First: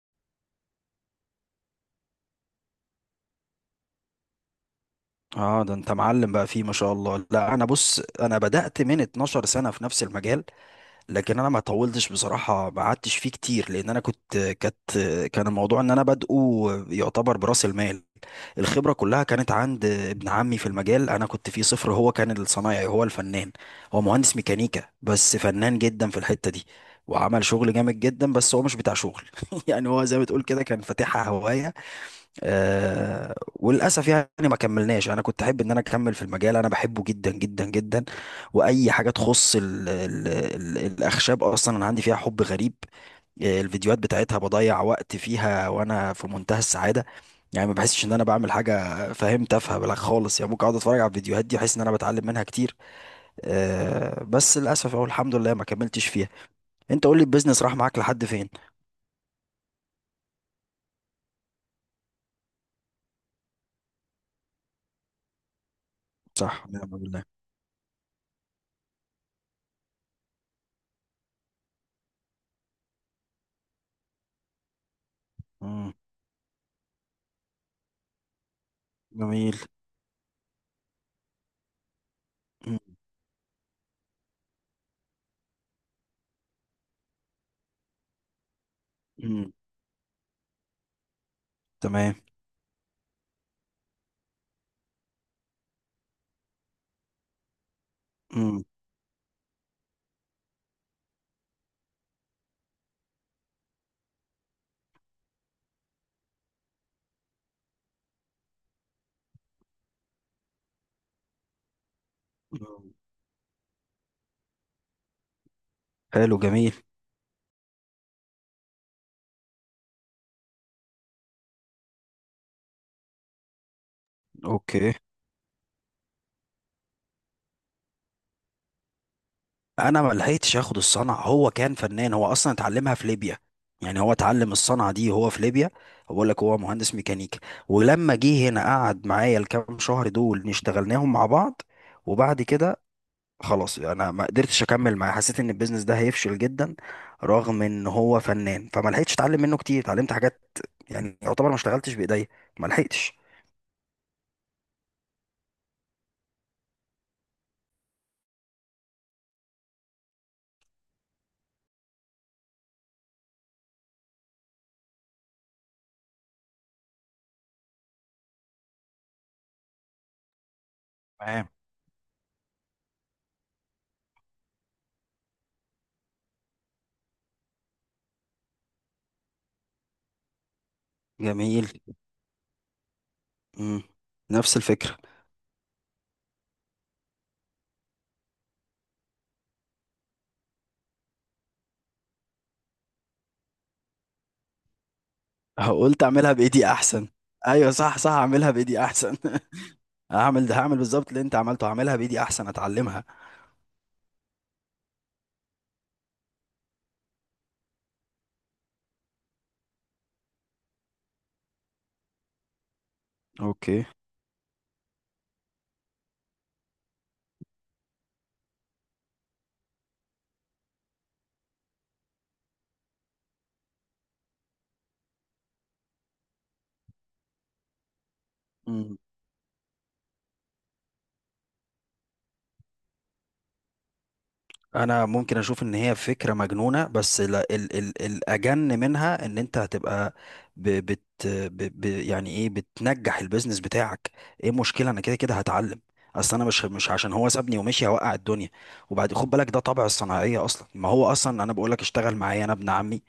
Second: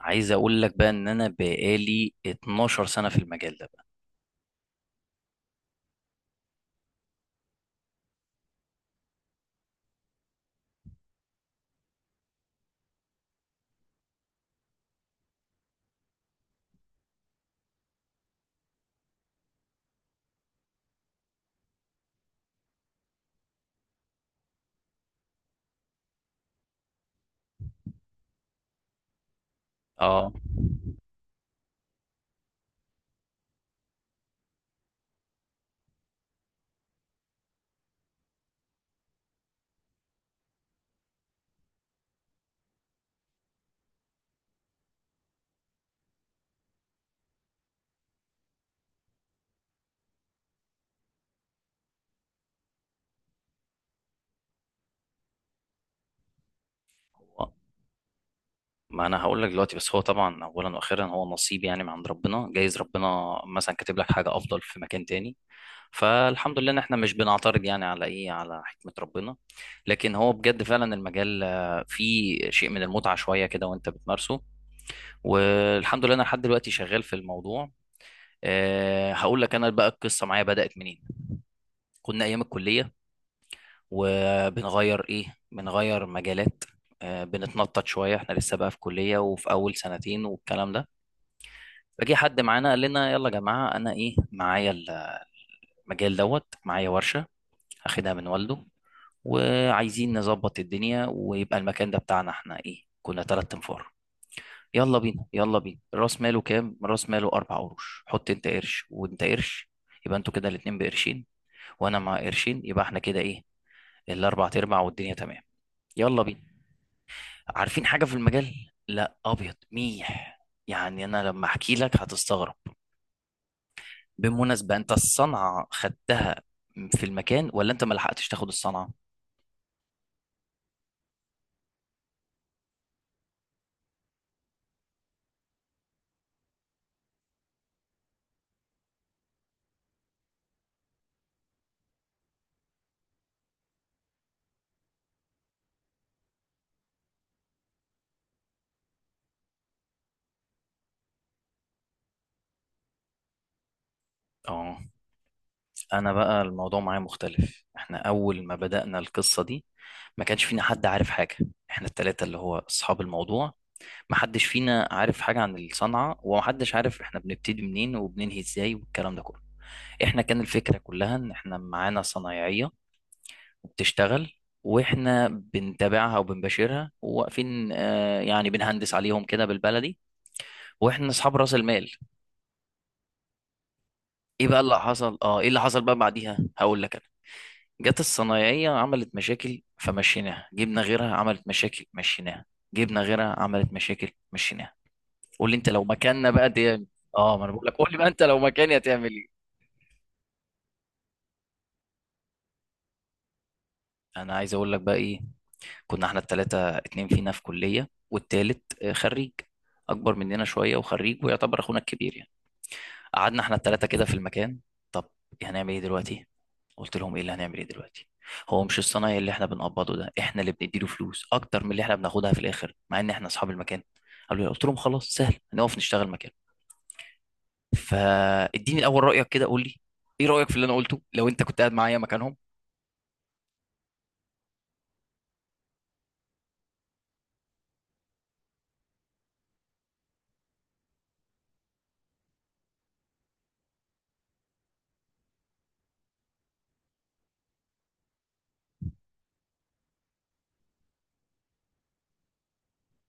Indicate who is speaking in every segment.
Speaker 1: عايز اقول لك بقى ان انا بقالي 12 سنة في المجال ده بقى.
Speaker 2: اه، ده انت معلم بقى، فيه ما شاء الله. لا انا بص، انا بدأت من 12 سنة في نفس المجال. لكن انا ما طولتش بصراحة، ما قعدتش فيه كتير، لان انا كنت كانت كان الموضوع ان انا بادئه يعتبر برأس المال. الخبرة كلها كانت عند ابن عمي في المجال، انا كنت فيه صفر. هو كان الصنايعي، هو الفنان. هو مهندس ميكانيكا بس فنان جدا في الحتة دي، وعمل شغل جامد جدا، بس هو مش بتاع شغل. يعني هو زي ما
Speaker 1: اه
Speaker 2: تقول كده، كان فاتحها هواية. وللاسف يعني ما كملناش. انا كنت احب ان انا اكمل في المجال، انا بحبه جدا جدا جدا. واي حاجه تخص ال ال ال الاخشاب اصلا، انا عندي فيها حب غريب. الفيديوهات بتاعتها بضيع وقت فيها وانا في منتهى السعاده. يعني ما بحسش ان انا بعمل حاجه فاهم، تافهه بلا خالص. يعني ممكن اقعد اتفرج على الفيديوهات دي، احس ان انا بتعلم منها كتير. بس للاسف او الحمد لله ما كملتش فيها. انت قول لي،
Speaker 1: هو-
Speaker 2: البيزنس راح معاك لحد فين؟
Speaker 1: ما انا هقول لك دلوقتي، بس هو طبعا اولا واخيرا هو نصيب، يعني من عند ربنا، جايز ربنا مثلا كاتب لك حاجة افضل في مكان تاني. فالحمد
Speaker 2: صح،
Speaker 1: لله ان
Speaker 2: نعم
Speaker 1: احنا مش
Speaker 2: بالله.
Speaker 1: بنعترض يعني على ايه، على حكمة ربنا. لكن هو بجد فعلا المجال فيه شيء من المتعة شوية كده وانت بتمارسه.
Speaker 2: مم.
Speaker 1: والحمد لله انا لحد دلوقتي شغال في الموضوع. هقول لك
Speaker 2: جميل.
Speaker 1: انا بقى القصة معايا بدأت منين. كنا ايام
Speaker 2: مم.
Speaker 1: الكلية وبنغير ايه، بنغير مجالات. بنتنطط شويه، احنا لسه بقى في كليه وفي
Speaker 2: مم.
Speaker 1: اول سنتين والكلام ده.
Speaker 2: تمام.
Speaker 1: فجي حد معانا قال لنا يلا يا جماعه، انا ايه معايا المجال دوت، معايا ورشه اخدها من والده وعايزين نظبط الدنيا ويبقى المكان ده بتاعنا. احنا ايه، كنا تلات انفار. يلا بينا يلا بينا، راس ماله كام؟ راس ماله اربع قروش. حط انت قرش وانت قرش، يبقى انتوا كده الاتنين بقرشين، وانا مع قرشين، يبقى
Speaker 2: مم.
Speaker 1: احنا كده ايه، الاربع تربع والدنيا تمام. يلا
Speaker 2: حلو،
Speaker 1: بينا.
Speaker 2: جميل.
Speaker 1: عارفين حاجة في المجال؟ لا، أبيض ميح. يعني أنا لما أحكي لك هتستغرب. بالمناسبة، أنت
Speaker 2: اوكي.
Speaker 1: الصنعة خدتها في المكان، ولا أنت ما لحقتش تاخد الصنعة؟
Speaker 2: انا ما لحقتش اخد الصنعه، هو كان فنان. هو اصلا اتعلمها في ليبيا، يعني هو اتعلم الصنعه دي هو في ليبيا. بقول لك هو مهندس ميكانيكا. ولما جه هنا قعد معايا الكام شهر دول، اشتغلناهم مع بعض. وبعد كده خلاص، انا ما قدرتش اكمل معاه، حسيت ان البيزنس ده هيفشل جدا. رغم ان هو فنان، فما لحقتش اتعلم منه كتير، اتعلمت حاجات. يعني يعتبر ما اشتغلتش بايديا، ما لحقتش.
Speaker 1: آه. أنا بقى الموضوع معايا مختلف. إحنا أول ما بدأنا القصة دي ما كانش فينا حد عارف حاجة. إحنا التلاتة اللي هو أصحاب الموضوع، ما حدش فينا عارف حاجة عن الصنعة، وما حدش عارف إحنا بنبتدي منين وبننهي إزاي والكلام ده كله. إحنا كان الفكرة كلها إن
Speaker 2: تمام.
Speaker 1: إحنا معانا صنايعية بتشتغل، واحنا بنتابعها وبنباشرها وواقفين، آه يعني بنهندس عليهم كده بالبلدي، واحنا اصحاب راس
Speaker 2: جميل.
Speaker 1: المال.
Speaker 2: مم.
Speaker 1: ايه
Speaker 2: نفس
Speaker 1: بقى اللي
Speaker 2: الفكره.
Speaker 1: حصل، ايه اللي حصل بعديها هقول لك انا. جت الصنايعيه عملت مشاكل فمشيناها، جبنا غيرها عملت مشاكل مشيناها، جبنا غيرها عملت مشاكل مشيناها. قول لي انت لو
Speaker 2: قلت
Speaker 1: مكاننا
Speaker 2: اعملها
Speaker 1: بقى
Speaker 2: بايدي
Speaker 1: دي.
Speaker 2: احسن.
Speaker 1: اه، ما انا بقول
Speaker 2: ايوه،
Speaker 1: لك، قول لي
Speaker 2: صح
Speaker 1: بقى
Speaker 2: صح،
Speaker 1: انت لو
Speaker 2: اعملها
Speaker 1: مكاني
Speaker 2: بايدي
Speaker 1: هتعمل
Speaker 2: احسن.
Speaker 1: ايه.
Speaker 2: هعمل ده، هعمل بالظبط اللي انت عملته، هعملها بايدي احسن اتعلمها.
Speaker 1: انا عايز اقول لك بقى ايه. كنا احنا التلاتة، اتنين فينا في كلية والتالت خريج، أكبر مننا شوية وخريج ويعتبر أخونا الكبير يعني. قعدنا احنا
Speaker 2: اوكي.
Speaker 1: التلاتة كده في المكان. طب هنعمل ايه دلوقتي؟ قلت لهم ايه اللي هنعمل ايه دلوقتي؟ هو مش الصنايعي اللي احنا بنقبضه ده احنا اللي بنديله فلوس أكتر من اللي احنا بناخدها في الآخر، مع إن احنا أصحاب المكان. قالوا لي، قلت لهم خلاص سهل، هنقف نشتغل مكان. فاديني
Speaker 2: مم.
Speaker 1: الأول رأيك كده، قول لي ايه رأيك في اللي أنا قلته لو أنت كنت قاعد معايا مكانهم.
Speaker 2: انا ممكن اشوف ان هي فكره مجنونه، بس لا، ال ال الاجن منها ان انت هتبقى، ب بت ب ب يعني ايه، بتنجح البيزنس بتاعك. ايه المشكله؟ انا كده كده هتعلم. اصل انا مش عشان هو سابني ومشي هوقع الدنيا. وبعد خد بالك، ده طبع الصناعيه اصلا. ما هو اصلا انا بقول لك، اشتغل معايا انا ابن عمي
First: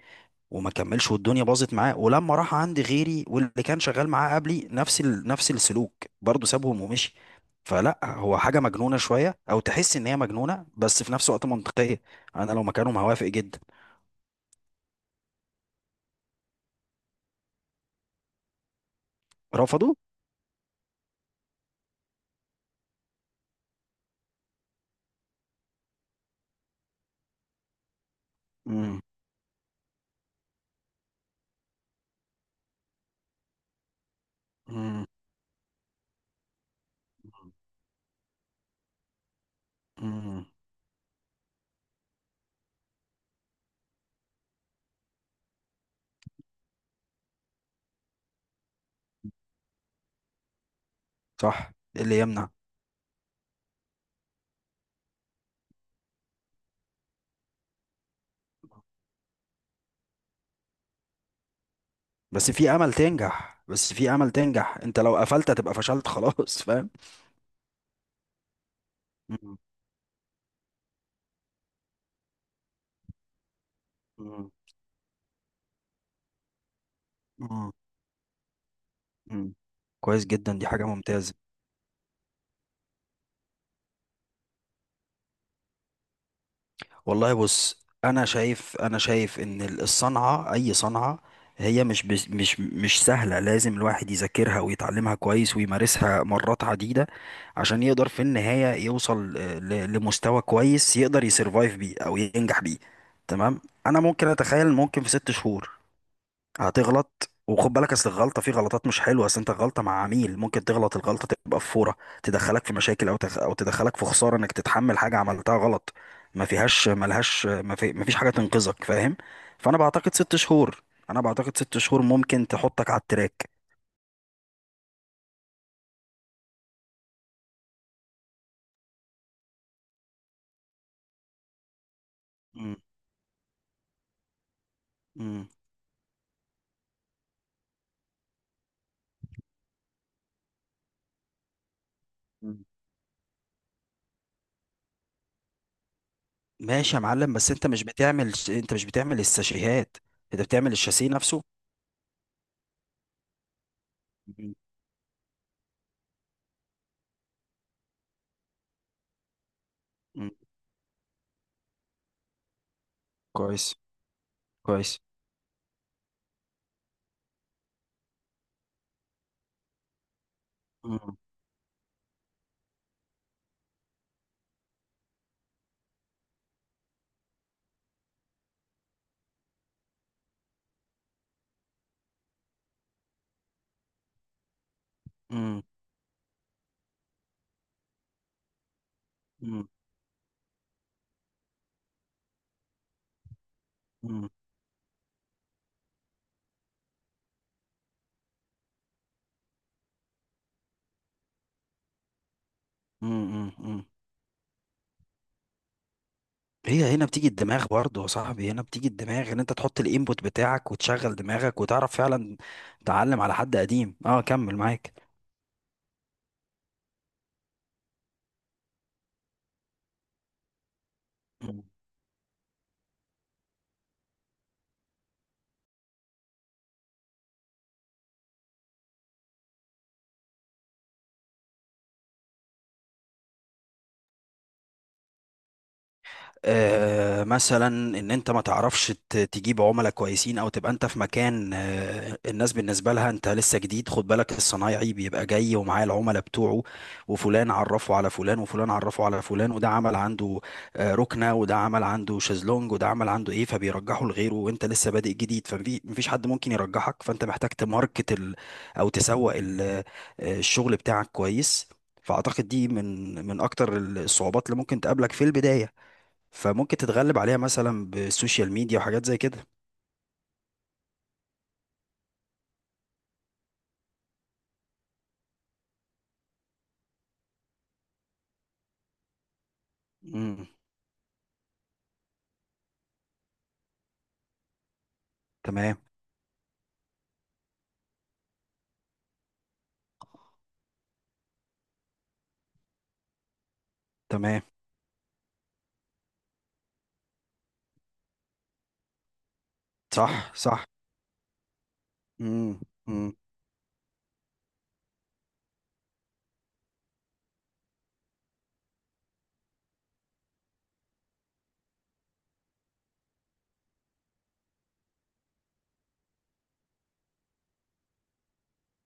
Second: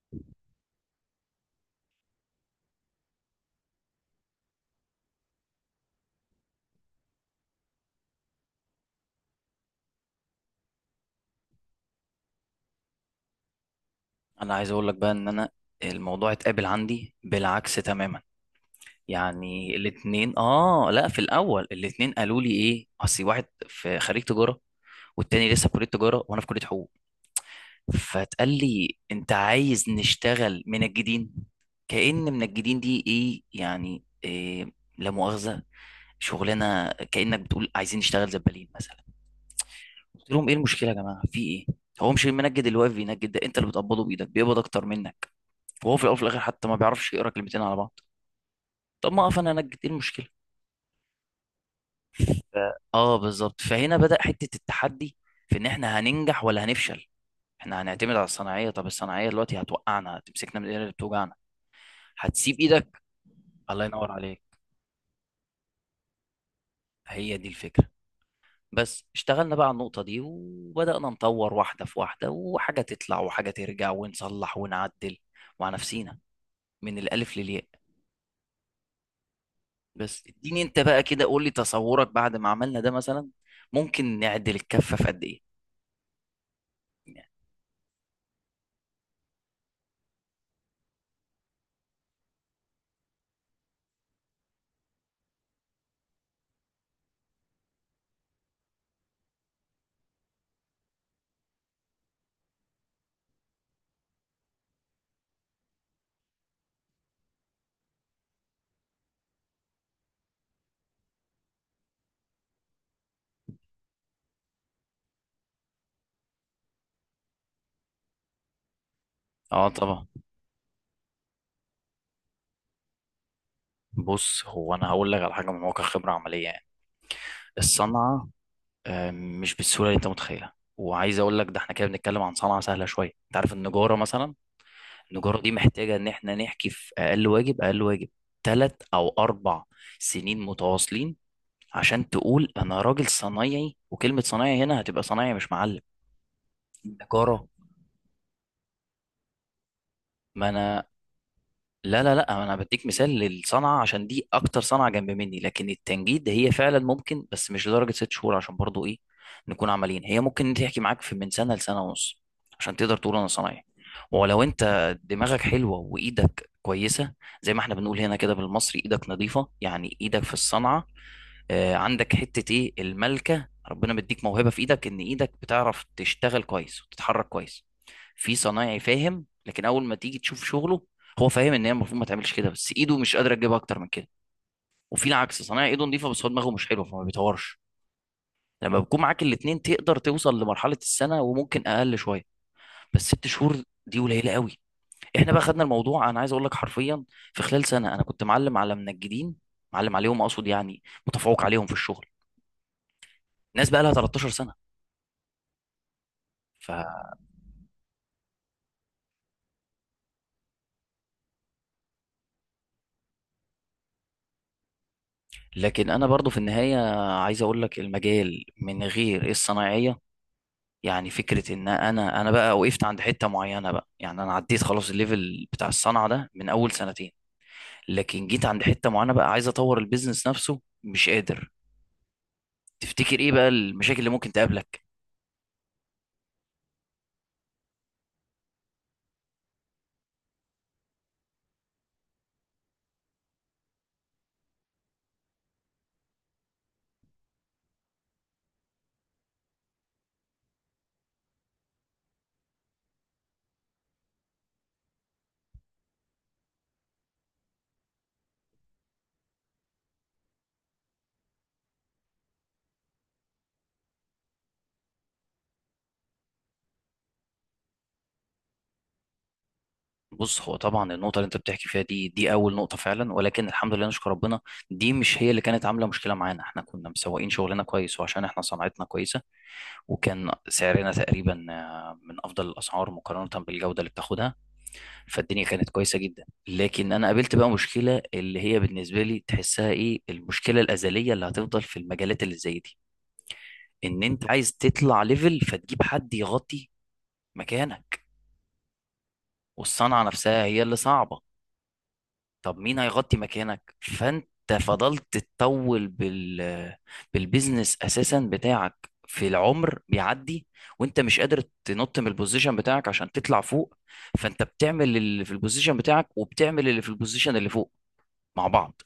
Speaker 2: وما كملش والدنيا باظت معاه، ولما راح عند غيري واللي كان شغال معاه قبلي، نفس السلوك، برضه سابهم ومشي. فلا، هو حاجة مجنونة شوية او تحس ان هي مجنونة، بس في نفس الوقت منطقية. انا لو مكانهم هوافق جدا.
Speaker 1: أنا عايز أقول لك بقى إن الموضوع اتقابل عندي بالعكس تماما. يعني
Speaker 2: رفضوا.
Speaker 1: الاتنين، اه لا في الاول الاتنين قالوا لي ايه، اصل واحد في خريج تجاره والتاني لسه في كليه تجاره وانا في كليه حقوق. فتقال لي
Speaker 2: مم.
Speaker 1: انت عايز نشتغل منجدين، كأن منجدين دي ايه يعني إيه،
Speaker 2: مم.
Speaker 1: لا مؤاخذه، شغلانه، كأنك بتقول عايزين نشتغل زبالين مثلا. قلت
Speaker 2: مم.
Speaker 1: لهم ايه المشكله يا جماعه في ايه؟ هو مش المنجد اللي واقف بينجد ده انت اللي بتقبضه بايدك بيقبض اكتر منك؟ وهو في الاول وفي الاخر حتى ما بيعرفش يقرا كلمتين على بعض. طب ما اقف انا انجد، ايه المشكله؟
Speaker 2: صح، إيه اللي يمنع؟
Speaker 1: ف- اه بالظبط. فهنا بدأ حتة التحدي في ان احنا هننجح ولا هنفشل. احنا هنعتمد على الصناعية، طب الصناعية دلوقتي هتوقعنا، هتمسكنا من الايد اللي بتوجعنا
Speaker 2: بس
Speaker 1: هتسيب
Speaker 2: في امل
Speaker 1: ايدك.
Speaker 2: تنجح،
Speaker 1: الله
Speaker 2: بس في
Speaker 1: ينور
Speaker 2: امل
Speaker 1: عليك،
Speaker 2: تنجح. انت لو قفلت هتبقى فشلت خلاص. فاهم.
Speaker 1: هي دي الفكرة. بس اشتغلنا
Speaker 2: مم.
Speaker 1: بقى على النقطة دي، وبدأنا نطور واحدة في واحدة وحاجة تطلع وحاجة ترجع
Speaker 2: مم.
Speaker 1: ونصلح ونعدل مع نفسينا من الألف للياء.
Speaker 2: مم. مم.
Speaker 1: بس
Speaker 2: كويس جدا،
Speaker 1: اديني
Speaker 2: دي
Speaker 1: انت
Speaker 2: حاجة
Speaker 1: بقى كده،
Speaker 2: ممتازة.
Speaker 1: قول لي تصورك بعد ما عملنا ده مثلا ممكن نعدل الكفة في قد ايه.
Speaker 2: والله بص، انا شايف ان الصنعه، اي صنعه، هي مش بس مش سهله. لازم الواحد يذاكرها ويتعلمها كويس ويمارسها مرات عديده، عشان يقدر في النهايه يوصل لمستوى كويس، يقدر يسرفايف بيه او ينجح بيه. تمام. انا ممكن اتخيل ممكن في 6 شهور هتغلط، وخد بالك اصل الغلطه في غلطات مش حلوه. اصل انت، غلطه مع عميل ممكن تغلط، الغلطه تبقى في فوره تدخلك في مشاكل، او تدخلك في خساره انك تتحمل حاجه عملتها غلط. ما فيهاش ملهاش ما, في... ما فيش حاجه تنقذك، فاهم.
Speaker 1: اه
Speaker 2: فانا
Speaker 1: طبعا.
Speaker 2: بعتقد ست شهور انا بعتقد ست شهور ممكن تحطك على التراك.
Speaker 1: بص هو انا هقول لك على حاجه من واقع خبره عمليه يعني. الصنعه مش بالسهوله اللي انت متخيلها. وعايز اقول لك ده احنا كده بنتكلم عن صنعه
Speaker 2: مم.
Speaker 1: سهله شويه. انت عارف النجاره مثلا، النجاره
Speaker 2: مم.
Speaker 1: دي محتاجه ان احنا نحكي في اقل واجب، اقل واجب ثلاث او اربع سنين متواصلين عشان تقول
Speaker 2: مم.
Speaker 1: انا راجل صنايعي. وكلمه صنايعي هنا هتبقى صنايعي مش معلم.
Speaker 2: ماشي يا معلم،
Speaker 1: النجاره
Speaker 2: بس انت مش بتعمل الساشيهات، انت
Speaker 1: ما
Speaker 2: بتعمل
Speaker 1: انا
Speaker 2: الشاسيه نفسه.
Speaker 1: لا لا لا انا بديك مثال للصنعه عشان دي
Speaker 2: مم.
Speaker 1: اكتر صنعه جنب مني، لكن التنجيد هي فعلا ممكن، بس مش لدرجه ست شهور. عشان برضو ايه، نكون عمليين، هي
Speaker 2: مم.
Speaker 1: ممكن تحكي معاك في من سنه لسنه ونص عشان تقدر تقول انا صنايعي،
Speaker 2: كويس
Speaker 1: ولو انت
Speaker 2: كويس.
Speaker 1: دماغك حلوه وايدك كويسه، زي ما احنا بنقول هنا كده بالمصري، ايدك نظيفه، يعني ايدك في الصنعه،
Speaker 2: مم.
Speaker 1: عندك حتة ايه، الملكة، ربنا مديك موهبة في ايدك ان ايدك بتعرف تشتغل كويس وتتحرك كويس. في صنايعي فاهم، لكن اول ما تيجي تشوف شغله هو فاهم ان هي المفروض ما تعملش كده، بس ايده مش قادرة تجيبها اكتر من كده. وفي العكس
Speaker 2: مم.
Speaker 1: صنايعي ايده نظيفة بس هو دماغه مش حلوة فما بيطورش. لما بيكون معاك الاتنين
Speaker 2: مم.
Speaker 1: تقدر توصل لمرحلة السنة، وممكن اقل شوية، بس ست شهور دي
Speaker 2: مم.
Speaker 1: قليلة قوي. احنا بقى خدنا الموضوع، انا عايز اقول لك حرفيا، في خلال سنة انا كنت معلم على منجدين. معلم عليهم اقصد يعني متفوق عليهم في الشغل،
Speaker 2: مم.
Speaker 1: ناس بقى
Speaker 2: مم.
Speaker 1: لها 13 سنه. ف...
Speaker 2: هي هنا بتيجي الدماغ برضه يا صاحبي، هنا بتيجي الدماغ ان انت تحط الانبوت بتاعك وتشغل دماغك وتعرف فعلا. تعلم على حد قديم، اه، كمل معاك.
Speaker 1: لكن انا برضو في النهايه عايز اقول لك، المجال من غير الصنايعيه، يعني فكره ان انا بقى وقفت عند حته معينه بقى، يعني انا عديت خلاص الليفل بتاع الصنعه ده من اول سنتين، لكن جيت عند حته معينه بقى عايز اطور البيزنس نفسه مش قادر. تفتكر ايه بقى المشاكل اللي ممكن تقابلك؟
Speaker 2: مثلا ان انت ما تعرفش تجيب عملاء كويسين، او تبقى انت في مكان الناس بالنسبه لها انت لسه جديد. خد بالك، الصنايعي بيبقى جاي ومعاه العملاء بتوعه، وفلان عرفه على فلان وفلان عرفه على فلان، وده عمل عنده ركنه، وده عمل عنده شازلونج، وده عمل عنده ايه، فبيرجحه لغيره. وانت لسه بادئ جديد، فمفيش حد ممكن يرجحك. فانت محتاج تماركت ال او تسوق الشغل بتاعك كويس. فاعتقد دي من اكتر الصعوبات اللي ممكن تقابلك في البدايه، فممكن تتغلب عليها مثلا بالسوشيال ميديا وحاجات زي كده.
Speaker 1: بص، هو طبعا النقطه اللي انت بتحكي فيها دي اول نقطه فعلا، ولكن الحمد لله، نشكر ربنا، دي مش هي اللي كانت عامله مشكله معانا. احنا كنا مسوقين شغلنا كويس وعشان احنا صناعتنا كويسه، وكان
Speaker 2: امم.
Speaker 1: سعرنا تقريبا، من افضل الاسعار مقارنه بالجوده اللي بتاخدها. فالدنيا كانت
Speaker 2: تمام،
Speaker 1: كويسه جدا. لكن انا قابلت بقى مشكله اللي هي بالنسبه لي تحسها ايه، المشكله الازليه اللي هتفضل في المجالات اللي زي دي، ان انت
Speaker 2: تمام.
Speaker 1: عايز تطلع ليفل، فتجيب حد يغطي مكانك. والصنعه
Speaker 2: صح
Speaker 1: نفسها هي
Speaker 2: صح.
Speaker 1: اللي صعبه، طب
Speaker 2: امم.
Speaker 1: مين
Speaker 2: امم.
Speaker 1: هيغطي مكانك؟ فانت فضلت تطول بالبيزنس اساسا بتاعك، في العمر بيعدي وانت مش قادر تنط من البوزيشن بتاعك عشان تطلع فوق، فانت بتعمل اللي في البوزيشن بتاعك وبتعمل اللي في البوزيشن اللي فوق مع بعض.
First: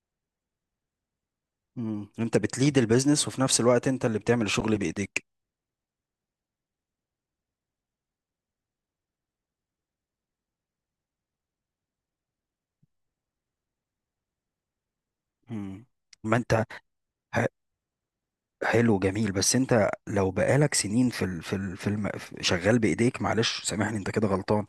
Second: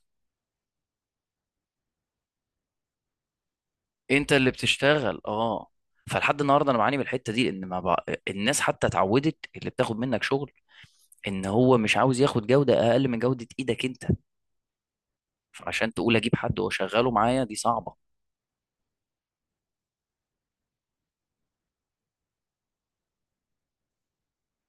Speaker 2: انت بتليد البيزنس وفي نفس الوقت انت اللي
Speaker 1: انت
Speaker 2: بتعمل
Speaker 1: اللي
Speaker 2: الشغل
Speaker 1: بتشتغل،
Speaker 2: بايديك.
Speaker 1: اه. فلحد النهارده انا بعاني من الحته دي، ان ما بق... الناس حتى اتعودت، اللي بتاخد منك شغل ان هو مش عاوز ياخد جوده اقل من جوده ايدك انت.
Speaker 2: امم
Speaker 1: فعشان تقول اجيب
Speaker 2: ما
Speaker 1: حد
Speaker 2: انت
Speaker 1: واشغله معايا
Speaker 2: ح-
Speaker 1: دي صعبه.
Speaker 2: حلو، جميل. بس انت لو بقالك سنين في ال في ال في الم... في- شغال بايديك، معلش سامحني، انت كده غلطان.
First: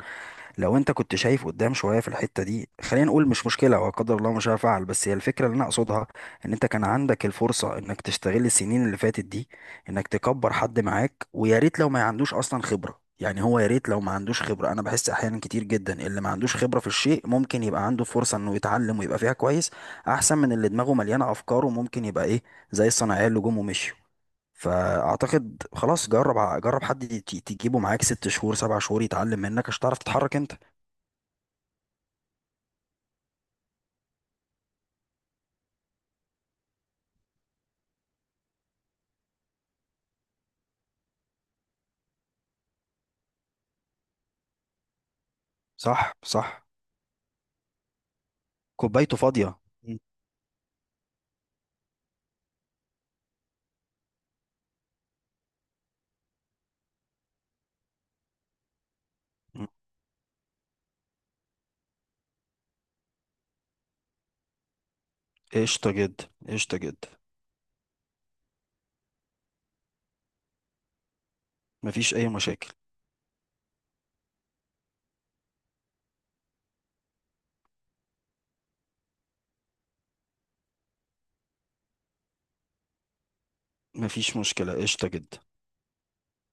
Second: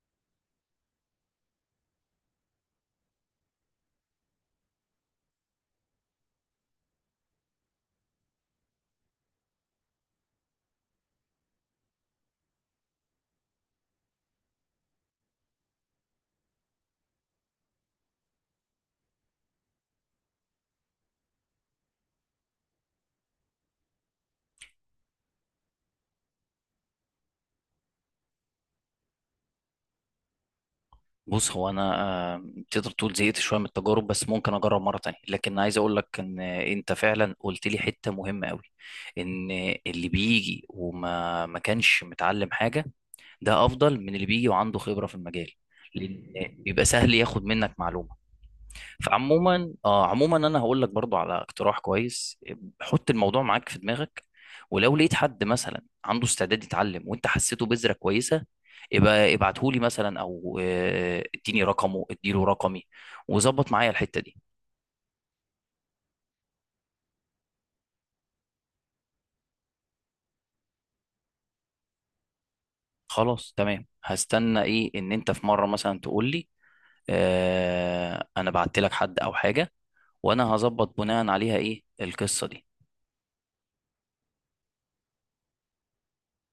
Speaker 2: لو انت كنت شايف قدام شويه في الحته دي، خلينا نقول مش مشكله، هو قدر الله مش هفعل، بس هي الفكره اللي انا اقصدها. ان انت كان عندك الفرصه انك تستغل السنين اللي فاتت دي، انك تكبر حد معاك، ويا ريت لو ما عندوش اصلا خبره، يعني هو يا ريت لو ما عندوش خبره. انا بحس احيانا كتير جدا اللي ما عندوش خبره في الشيء ممكن يبقى عنده فرصه انه يتعلم ويبقى فيها كويس، احسن من اللي دماغه مليانه افكار وممكن يبقى ايه، زي الصناعيه اللي جم ومشوا. فاعتقد خلاص، جرب، جرب حد تجيبه معاك 6 شهور 7 شهور يتعلم منك عشان تعرف تتحرك انت.
Speaker 1: بص هو انا آه، تقدر تقول زهقت شويه من التجارب، بس ممكن اجرب مره تانية. لكن عايز اقول لك ان انت فعلا قلت لي حته مهمه قوي، ان اللي بيجي وما ما كانش متعلم حاجه، ده افضل من اللي بيجي وعنده خبره في المجال،
Speaker 2: صح
Speaker 1: لان
Speaker 2: صح.
Speaker 1: بيبقى سهل ياخد منك معلومه.
Speaker 2: كوبايته فاضية.
Speaker 1: فعموما،
Speaker 2: مم.
Speaker 1: اه عموما انا هقول لك برضو على اقتراح كويس، حط الموضوع معاك في دماغك، ولو لقيت حد مثلا عنده استعداد يتعلم وانت حسيته بذرة كويسة، يبقى
Speaker 2: مم.
Speaker 1: ابعته لي مثلا، او اديني رقمه اديله رقمي وظبط معايا الحتة دي.
Speaker 2: قشطة جدا، قشطة جدا. مفيش أي مشاكل.
Speaker 1: خلاص تمام، هستنى ايه، ان انت في مرة مثلا تقول لي، انا بعت لك حد او حاجة، وانا هظبط بناء عليها ايه القصة دي.
Speaker 2: مفيش مشكلة، قشطة جدا.